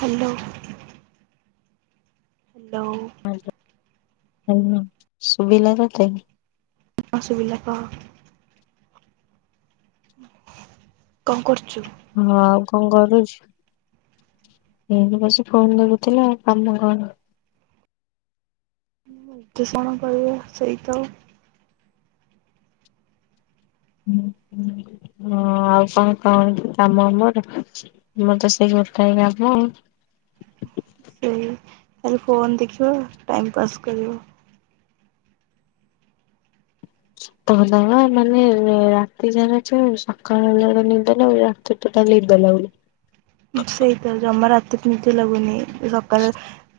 Hello hello Subila ତତେ? ହଁ ସୁବିଲା କହ କଣ କରୁଚୁ? ହଁ ଆଉ କଣ ଘରେ ଅଛି? ଏମିତି ବସିକି ଫୋନ୍ ଦେଖୁଥିଲ ଆଉ କାମ କଣ। [unintelligible] ସେଇତ ହଁ ଆଉ କଣ କଣ କାମ ଆମର। ଆମର ତ ସେଇ ଗୋଟାଏ କାମ। ସେଇ ଖାଲି ଫୋନ୍ ଦେଖିବ ଟାଇମ୍ ପାସ୍ କରିବ। ତଦବା ମାନେ ରାତିସାରା ଚେଇଁବୁ ସକାଳ ବେଳେ ନିଦଲାଗିବା। ତୁଟ ଟାଲି ନିଦ ଲାଗୁଛି। ସେଇତ ଜମା ରାତି କେମିତି ଲାଗୁନି ସକାଳ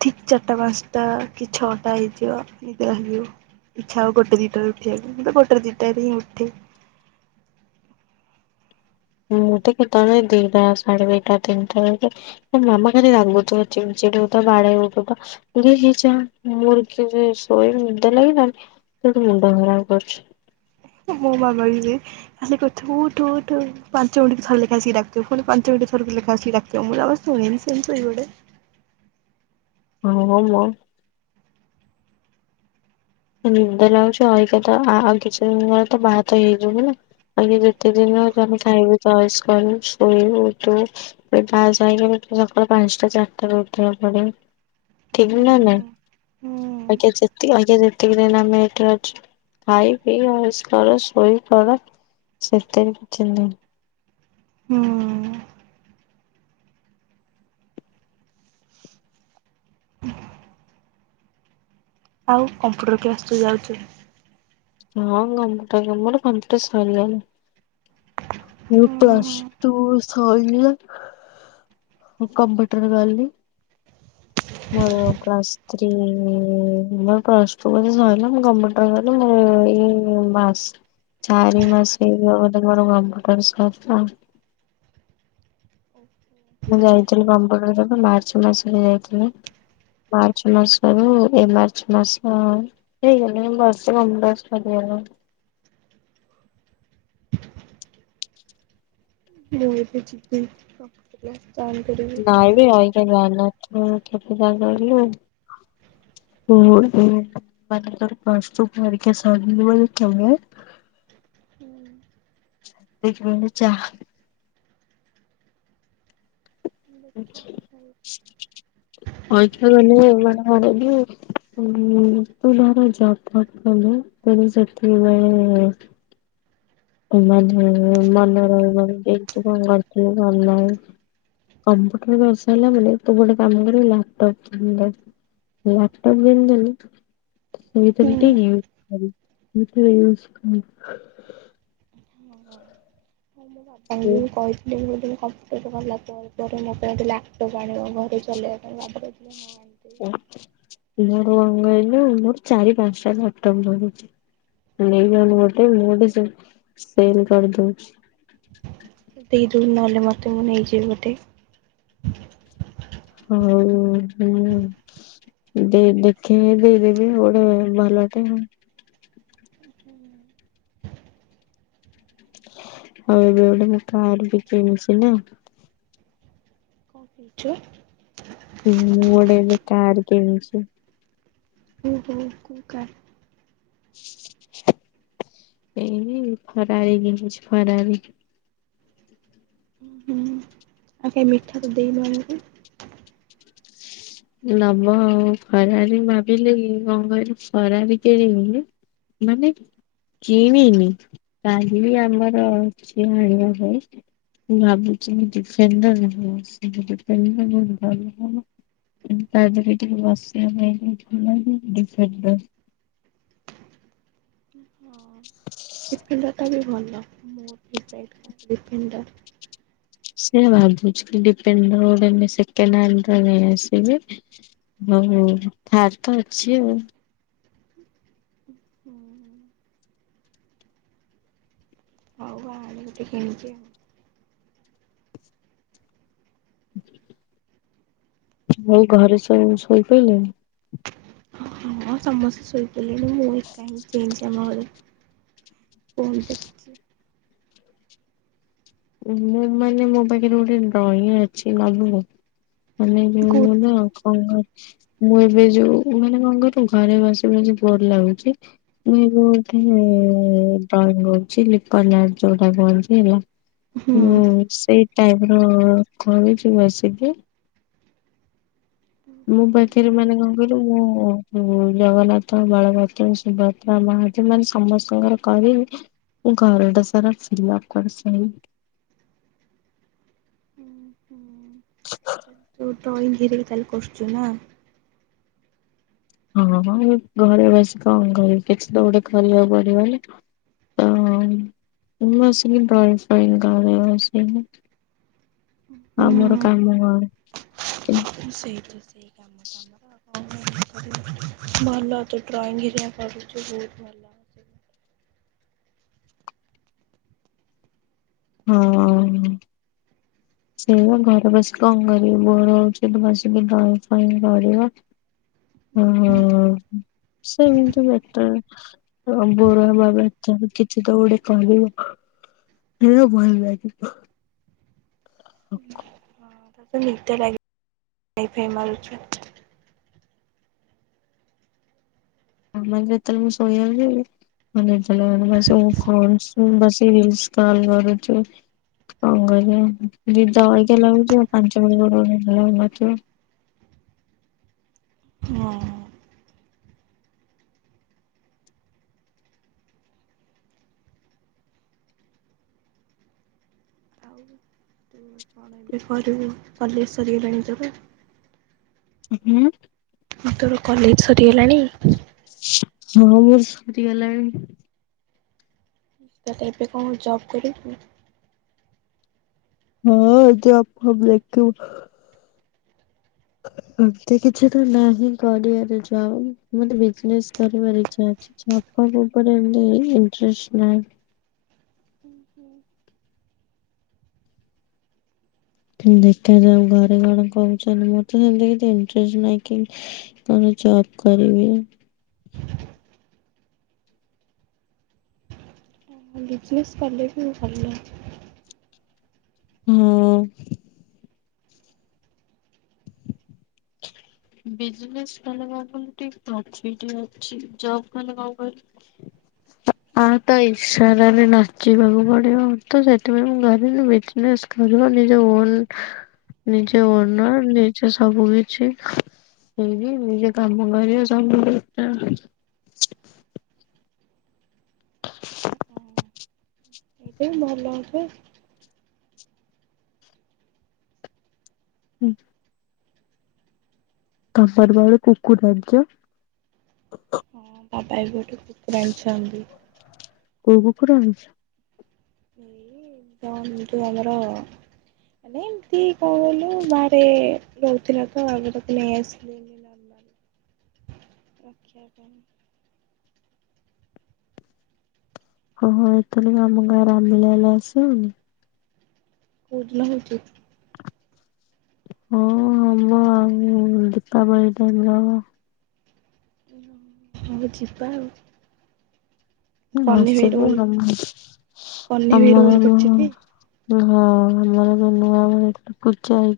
ଚାରିଟା ପାଞ୍ଚଟା କି ଛଅଟା ହେଇଯିବ ନିଦ ଭାଙ୍ଗିବା। ଥାଉ ଗୋଟେ ଦିଟରେ ଉଠିବାକୁ ଗୋଟ ଦିଇଟାରେ ହିଁ ଉଠେ। ହୁଁ ମୁଁ କେତେବେଳେ ଦିଟା ସାଢେ ଦିଟା ତିନିଟା ବେ ମାମା ଖାଲି ରାଗୁଥିବ, ଚିଡ଼ ଚିଡ ହଉଥିବ, ବାଡ଼େଇ ହଉଥିବ। [unintelligible] ଶୋଇବି ନିଦ ଲାଗିଲାଣି, ସେ ଗୋଟେ ମୁଣ୍ଡ ଖରାପ କରୁଛି। ମୋ ମା ମାଇଲେ। ଖାଲି କହୁଥିବା ଉଠୁ ଉଠୁ ପାଞ୍ଚ ମିନିଟ କି ଥରେ ଲେଖାଏ ସିଏ ଡାକୁଥିବ। ପୁଣି ପାଞ୍ଚ ମିନିଟ କି ଥରେ ଲେଖାଏ ସିଏ [unintelligible] ମୁଁ ଶୁଣେନି ପୁଣି ଶୋଇପଡ଼େ। [unintelligible] ନିନ୍ଦ ଲାଗୁଛି [unintelligible] ତ ଆଉ ଆଉ କିଛି ଦିନି ପରେ ତୁ ବାହା ତ ହେଇଯିବୁ। ଏଇନା ଯେତେ ଦିନି ଅଛନ୍ତି ଖାଇବୁ ଅଏସ୍ କରିବୁ ଶୋଇବୁ ଉଠିବୁ। ଫେଣି ବାହାସା ହେଇଗଲେ ସକାଳୁ ପାଞ୍ଚଟା ଚାରିଟାରୁ ଉଠିବାକୁ ପଡେ। ଠିକ୍ ନା ନା ହୁଁ ଆଜ୍ଞା ହୁଁ ଯେତି ଆଜ୍ଞା ଯେତିକି ଦିନି ଆମେ ଏଠାରେ ଅଛୁ ଖାଇ ପି ଅଏସ୍ କର ଶୋଇ ପଡ ସେଥିରେ କିଛି ନାହିଁ। ହୁଁ। [inaudible] ଆଉ କମ୍ପ୍ୟୁଟର କ୍ଲାସ୍ ଯୋଉ ଯାଉଚୁ। ହଁ କମ୍ପ୍ୟୁଟର ମୋର କମ୍ପ୍ୟୁଟର ସରିଲାଣି। ମୋର ପ୍ଲସ୍ ଟୁ ସଇଲା ମୁଁ କମ୍ପ୍ୟୁଟର ଗଲି। ମୋର ପ୍ଲସ୍ ଥ୍ରୀ ମୋର ପ୍ଲସ୍ ଟୁ [unintelligible] ସଇଲା ମୁଁ କମ୍ପ୍ୟୁ [unintelligible] ଏଇ ମାସ ଚାରି ମାସ ହେଇଗଲା ବୋଧେ ମୋର କମ୍ପ୍ୟୁଟର ସରିଲା। ମୁଁ ଯାଇଥିଲି କମ୍ପ୍ୟୁଟରକୁ ମାର୍ଚ୍ଚ ମାସରେ ଯାଇଥିଲି। ମାର୍ଚ୍ଚ ମାସରୁ ଏ ମାର୍ଚ୍ଚ ମାସ ହେଇଗଲାଣି [unintelligible] ମୁଁ ଏବେ ଯିବି ରଖିଦିଅ। ଜଏନ୍ କରିବି। ନାଇ ବେ [unintelligible] [unintelligible] ମାନେ ତୋର ପ୍ଲସଟୁ ପରୀକ୍ଷା ସରିଯିବଣି କେବେ? [unintelligible] ଦେଖିବା ଆଛା କଣ ଅଇଖା ମାନେ ଏମାନେ କଣ ରେଡି? ଭାର ଜବଦକଲେ ତେଣୁ ସେଥିପାଇଁ [unintelligible] କମ୍ପ୍ୟୁଟର ସରିଲାପରେ ତୁ ଗୋଟେ କାମ କରିବୁ ଲାପଟପ ଲାପଟପବି ଆଣିକି ଦେନି [unintelligible] [unintelligible] ହଁ ହଁ ହଉ ମୁଁ ବାପାଙ୍କୁ କହିଚି। ବ ବହୁତ ଦିନ କମ୍ଫର୍ଟେବଲ ହେଲା ପରେ ମୋ ପାଇଁ ଲ ଆପଟପ୍ ଆଣିବ ଘରେ ଚଳେଇବା ପାଇଁ ଆଣିଦେବି। ଓହୋ କଣ କହିଲୁ? ଚାରି ପାଞ୍ଚଟା ଲାପଟପ ଅଛି। ନେଇଯାଉନୁ ଗୋଟେ ମୁଁ ଗୋଟେ ସେଲ କରିଦଉଛି ଦେଇଦବୁ ନହେଲେ ମତେ ମୁଁ ନେଇଯିବି ଗୋଟେ ହଉ ହୁଁ ଦେଇ ଦେଖେ ଦେଇଦେବି ଗୋଟେ ଭଲ ଟେ ହୁଁ ହଉ ଏବେ ଗୋଟେ ମୁଁ କାର ବି କିଣିଛି ନା। କଣ କହୁଛେ? ମୁଁ ଗୋଟେ ଏବେ କାର କିଣିଛି। ଓ ହୋ କୋଉ [unintelligible] ଏଇ ଫରାରୀ କିଣିଛି ଫରାରୀ। ହୁଁ ହୁଁ। ଆଉ କାଇଁ ମିଠା ତ ଦେଇନ ଆମକୁ। ନବ ଆଉ ଫରାରୀ ମୁଁ ଭାବିଲି କଣ କହିଲୁ ଫରାରୀ କିଣିମି। ମାନେ କିଣିନି କାଲି ଆମର ଅଛି ଆଣିବା ପାଇଁ। ମୁଁ ଭାବୁଛି ଡିଫେଣ୍ଡରଲ ଡିଫେଣ୍ଡର ବହୁତ୍ ଭଲ ହବ। ତଦେହରେ ଟିକେ ବସିବାପାଇଁ ଥିଲାକି ଡିଫେଣ୍ଡର। ହଁ ଡିଫେଣ୍ଡରଟାବି ଭଲ ମୋର ବି ଦରକାର ଡିଫେଣ୍ଡର। ସେଇଆ ଭାବୁଛି, ଡିପେଣ୍ଡର ଗୋଟେ ସେକେଣ୍ଡ ହାଣ୍ଡର ନେଇ ଆସିବି। ହ ଫାଷ୍ଟ ତ ଅଛି ଆଉ ହୁଁ ହଉ ବାହାରୁ ଗୋଟେ କିଣିଛି ଆଉ [inaudible] ହଉ ଘରେ ସବୁ ଶୋଇପଡିଲେଣି? ହଁ ସମସ୍ତେ ଶୋଇପଡିଲେଣି ମୁଁ ଏକା ଚେଇଁଛି। କଣ ଦେଖୁଛୁ? ମୁଁ ମାନେ ମୋ ପାଖରେ ଗୋଟେ ଡ୍ରଇଂ ଅଛି ନବୁ। ମାନ ଯ ହୁଁ। ଆଉ କଣ ଘ ମୁଁ ଏବେ ଯୋଉ ମାନେ କଣ କହିଲୁ ଘରେ ବସିି ବସି ବୋର ଲାଗୁଛି। ମୁଁ ଏ ଗୋଟେ ଡ୍ରଇଁ କରୁଛ କହନ୍ତି ହେଲା ହୁଁ ସେଇ ଟାଇପ ର କରୁଚୁ ବସିକି। ମୋ ପାଖରେ ମାନେ କଣ? ରୁ ମୁଁ ଜଗନ୍ନାଥ ବଳଭଦ୍ର ସୁଭଦ୍ରା ମହାନ୍ତି ମାନେ ସମସ୍ତଙ୍କର କ ମୁଁ ଘରଟା ସାରା ଫିଲପ କରି ହୁଁ ତା ହେଲେ ତୁ ଡ୍ରଇଂ ଧିରେ କରୁଛୁ ନା। ହଁ ଘରେ ବସି କଣ କରିବି କିଛି ତ ଗୋଟେ କରିବାକୁ ପଡିବନା। ହଁ ମୁଁ ସେମିତ ଡ୍ରଇଁ ଫ୍ରଇଁ କରେ। ଆମର କାମ କଣ ତ ସେଇ ତ ସେଇ କାମ। ଭଲ ତୁ ଡ୍ରଇଂ କରୁ ବହୁତ ଭଲ। ହଁ ସେଇଆ ଘରେ ବସି କଣ କରିବି, ବୋର ହଉଛି, ବସିକି ଡ୍ରଇଁ ଫ୍ରଇଁ କରିବା। ହ ସେମତି ବେଟର। ହଁ ବୋର ହବା ଅପେକ୍ଷା କିଛି ତ ଗୋଟେ କରିବ। ଇଏ ଭଲ ଲାଗିବ। ହୁଁ ହଁ ତାହେଲେ ତତେ ନିଦ ଲାଗି ଫାଇ ମାରୁଛୁ। ଆଉ ନଏଲେ ଯେତେବେଳେ ମୁଁ ଶୋଇଆ କୁ ଜିବି। ମତେ ନିଦ ଲାଗିବନି ମୁଁ ଏ ସବୁ କନଷ୍ଟାଣ୍ଡ ବସିକି ରିିଲ୍ସ ସ୍କଲ୍ର କରୁଥିବି। କଣ କରିବା ନିଦ ଅଇକା ଲାଗୁଛି ଆଉ ପାଞ୍ଚ ପୂର୍ବ ରୁ ନିଦ ଲାଗୁ ନଥିବ। ହଁ। ଆଉ ତୁ କଣ ଏବେ କରିବୁ କଲଜ ସରିଗଲାଣି ପରା। ହୁଁ। ମୁଁ ତୋର କଲେଜ ସରିଗଲାଣି। ହଁ ମୋର ସରିଗଲାଣି। ତ ତ ଏବେ କଣ ଜବ୍ କରିବୁ। ହଁ ଯବ ଫବ ଦେଖୁଥିବୁ। ଏମିତି କିଛି ତ ନାହିଁ କରିବାର ଯବ ମତେ ବିଜନେସ କରିବାର ଇଛା ଅଛି। ଯବ ଫବ ଉପରେ ଏମିତି ଇଂଟ୍ରେଷ୍ଟ ନାହି। ଦେଖାଯାଉ ଘରେ କଣ କହୁଛନ୍ତି ମୋର ତ ସେମିତି କିଛି ଇଣ୍ଟ୍ରେଷ୍ଟ ନହିଁ କି। କଣ ଜବ କରିବି। ହଁ ବିଜନେସ୍ କଲେ ବି ଭଲ। ହୁଁ। ବିଜନେସ କଲେ କଣ କହିଲୁ ଟିକେ ପ୍ରଫିଟ ଅଛି ଜବ କଲେ କଣ କହିଲୁ। ଆ ତା ଇଶାରାରେ ନାଚିବାକୁ ପଡିବ ତ ସେଥିପାଇଁ ମୁଁ ଭାବିଲି ବିଜନେସ। କରିବ ନିଜ ଓନ ନିଜେ ଓନର ନିଜେ ସବୁ କି ଛି ସେଇବି ନିଜ କାମ କରିବା ସବୁଠୁ ବେଟର। ହଁ ଅଁ। ଏଇଟା ହିଁ ଭଲ ହବ। ହୁଁ। ତମର ବା ଗୋଟେ କୁକୁର ଆଣିଛ। ହଁ ବାବା ଏବେ ଗୋଟେ କୁକୁର ଆଣିଛନ୍ତି। କୋଉ କୁକୁର ଆଣିଛ। ଏଇ ତମ ଯୋଉ ଆମର ‌। ମାନେ ଏମତି କଣ କହିଲୁ ବାହାରେ ରହୁଥିଲା ତ ଆଜି ତାକୁ ନେଇ ଆସିଲୁ। ରଖିବା ପାଇଁ। ହଁ ଏଥରିକ ଆମ ଗାଁ ରାମନିଳା ହେଲେ ଆସିବୁନି ‌। କୋଉ ଦିନ‌ ହଉଛିି। ହଁ ହବ ଦୀପାବଳି ଟାଇମ ରେ ହବ। ତାହେଲେ ହଉ ଯିବା ଆଉ। କହ୍ନେଇ ଭାଇ ଆସିବୁ ରୋଲ ରମନିଳା କହ୍ନେଇ ଭାଇ ଆମର ରୋଲ କରୁଛି ଯୋଉ। ଟି?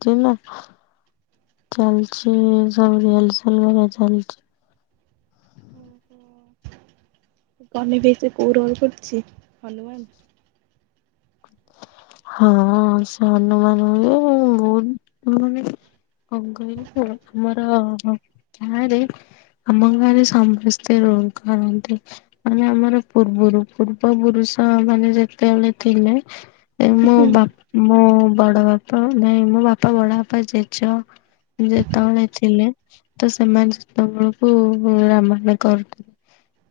[unintelligible] ଚାଲିଛି ସବୁ ରିଏଲସେଲ ଘରିକା ଚାଲିଛି। ଓ ହୋ ତୋ ଗନି ଜେଜେ କୋଉ ରୋଲ କରୁଛି ହନୁମାନ। ହଁ ସେ ହନୁମାନ ହୁଏ ବହୁତ ମାନେ। [unintelligible] ଅମ‌ ଗାଁ ସମସ୍ତେ ରୋଲ କରନ୍ତି। ମାନେ ଆମର ପୂର୍ବରୁ ପୂର୍ବ ପୁରୁଷ ମାନେ ଯେତେବେଳେ ଥିଲେ। ମୋ ବା ମୋ ବଡ ବାପା ନାଇଁ ମୋ ବାପା ବଡ ବାପା ଜେଜ। ଯେତେବେଳେ ଥିଲେ ତ ସେମାନେ ଯେତେବେଳକୁ ରାମାଳିଳା କରୁଥିଲେ।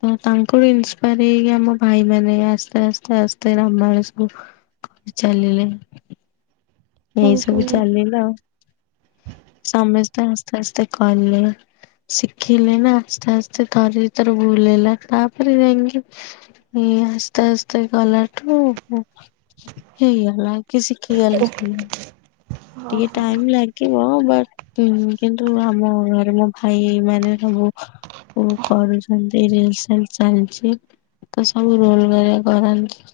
ତ ତାଙ୍କଠୁ ଇନ୍ସପାୟାର ହେଇକି ଆମ ଭାଇ ମାନେ ଆସ୍ତେ ଆସ୍ତେ ଆସ୍ତେ ରାମନିଳା ସବୁ। କରି ଚାଲିଲେ। ଏଇ ସବୁ ଓହୋ ଚାଲିଲା ଆଉ। ସମସ୍ତେ ଆସ୍ତେ ଆସ୍ତେ କଲେ ଶିଖିଲେ ନା ଆସ୍ତେ ଆସ୍ତେ ଥରେ ଦିଥର ଭୁଲ ହେଲା ତାପରେ ଯାଇକି ଏଇ ଆସ୍ତେ ଆସ୍ତେ ଗଲାଠୁ ହେଇଗଲା। କି ଶିଖିଗଲେ ସ୍ ଟିକେ ଓହୋ ଟାଇମ ଲାଗ ଥିବ କିନ୍ତୁ ଆମ ଘରେ ମୋ ଭାଇ ମାନେ ସବୁ ଓ କରୁଛନ୍ତି ରିୟଲ ସିଏଲ୍ ଚାଲିଛି। ତ ସବୁ ରୋଲଗଆ କରାନ୍ତି।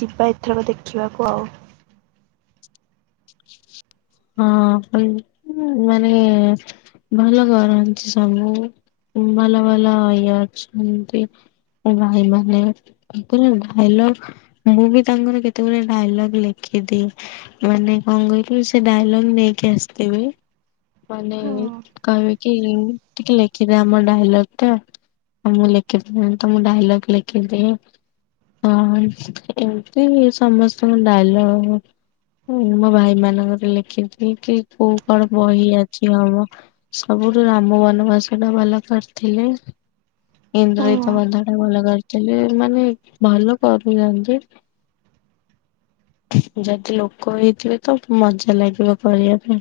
ଯିବା ଏଥରକ ଦେଖିବାକୁ ଆଉ ହଁ ପ ମାନେ ଭଲ କରନ୍ତି ସବୁ ଭଲ ଭଲ ଇଏ ଅଛନ୍ତି। ଭାଇ ମାନେ କହୁଥିଲେ ଡାଇଲଗ ମୁଁ ବି ତାଙ୍କର କେତେ ବେଳେ ଡାଇଲଗ ଲେଖିଦିଏ ମାନେ କଣ କହିଲୁ ସେ ସେ ଡାଇଲଗ୍ ନେଇକି ଆସିଥିବେ ମାନେ ହୁଁ କହିବେ କି ଟିକେ ଲେଖିଦେ ଆମ ଡାଇଲଗ ଟା ମୁଁ ଲେଖିଥିଲି ତ ମୁଁ ଡାଇଲଗ ଲେଖିଦିଏ ହଁ ଏମିତି ସମସ୍ତଙ୍କ ଡାଇଲଗ ହଁ ମୋ ଭାଇ ମାନଙ୍କରେ ଲେଖିଛି କି କୋଉ କଣ ବହି ଅଛି ହବ ସବୁରୁୁ ରାମ ବନବାସ ଟା ଭଲ କରିଥିଲି ହୁଁ। ଇନ୍ଦ୍ରଜିତ ବଧ। ଭଲ କରିଥିଲେ। ମାନେ ଭଲ କରୁଛନ୍ତି ଯଦି ଲୋକ ହେଇଥିବେ ତ ମଜା ତ ଲାଗିବ ପରିବା ପାଇଁ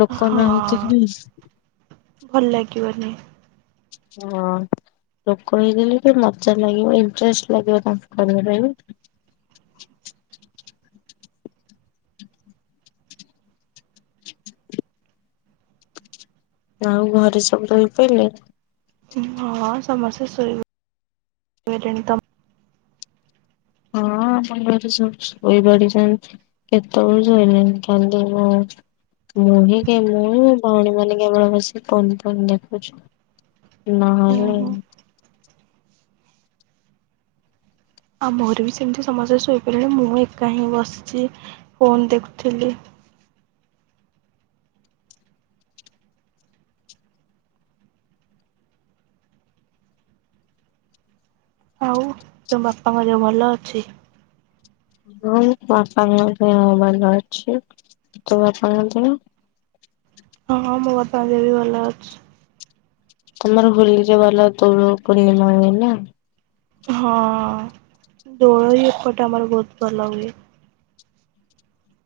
ଲୋକ ହଁ ନ ହେଇଥିଲେ ଭଲ ଲାଗିବନି। ହଁ। ଲୋକ ହେଇଗଲେ ଟିକେ ମଜା ଲାଗିବ ଇଣ୍ଟରେଷ୍ଟ ଲାଗିବ ତାଙ୍କୁ କରିବା ପାଇଁ। ଆଉ ଘରେ ସବୁ ରହିପାରିବେ? ହଁ ସମସ୍ତେ ଶୋଇବେ ସୋଇଲେନି ତମ୍ ହଁ ଆପଣଙ୍କର ତ ସବୁ ଶୋଇ ପଡିଛନ୍ତି କେତେ ବେଳୁ ଶୋଇଲେଣି ଖାଲି ମୁଁ ମୁଁ ହିଁ କେବଳ ଭୋଉଣୀ ମାନେ କେବଳ ବସି ଫୋନ୍ ଫୋନ୍ ଦେଖୁଛୁ। ନାଇ ଓହୋ ଆମ ଘରେ ବି ସେମିତି ସମସ୍ତେ ଶୋଇପଇଲେଣି ମୁଁ ଏକା ହିଁ ବସିଛି ଫୋନ ଦେଖୁଥିଲି। ଆଉ ତମ ବାପାଙ୍କ ଦେହ ଭଲ ଅଛି? ହଁ, ମୋ ବାପାଙ୍କ ଦେହ ଭଲ ଅଛି। ତୋ ବାପାଙ୍କ ଦେହ? ହଁ, ହଁ, ମୋ ବାପା ଙ୍କ ଦେହ ବି ଭଲ ଅଛି। ତମର ହୋଲିରେ ଭଲ ଦୋଳ ପୂର୍ଣ୍ଣିମା ହୁଏ ନା? ହଁ ଦୋଳ ବି ଏପଟେ ଆମର ବହୁତ୍ ଭଲ ହୁଏ।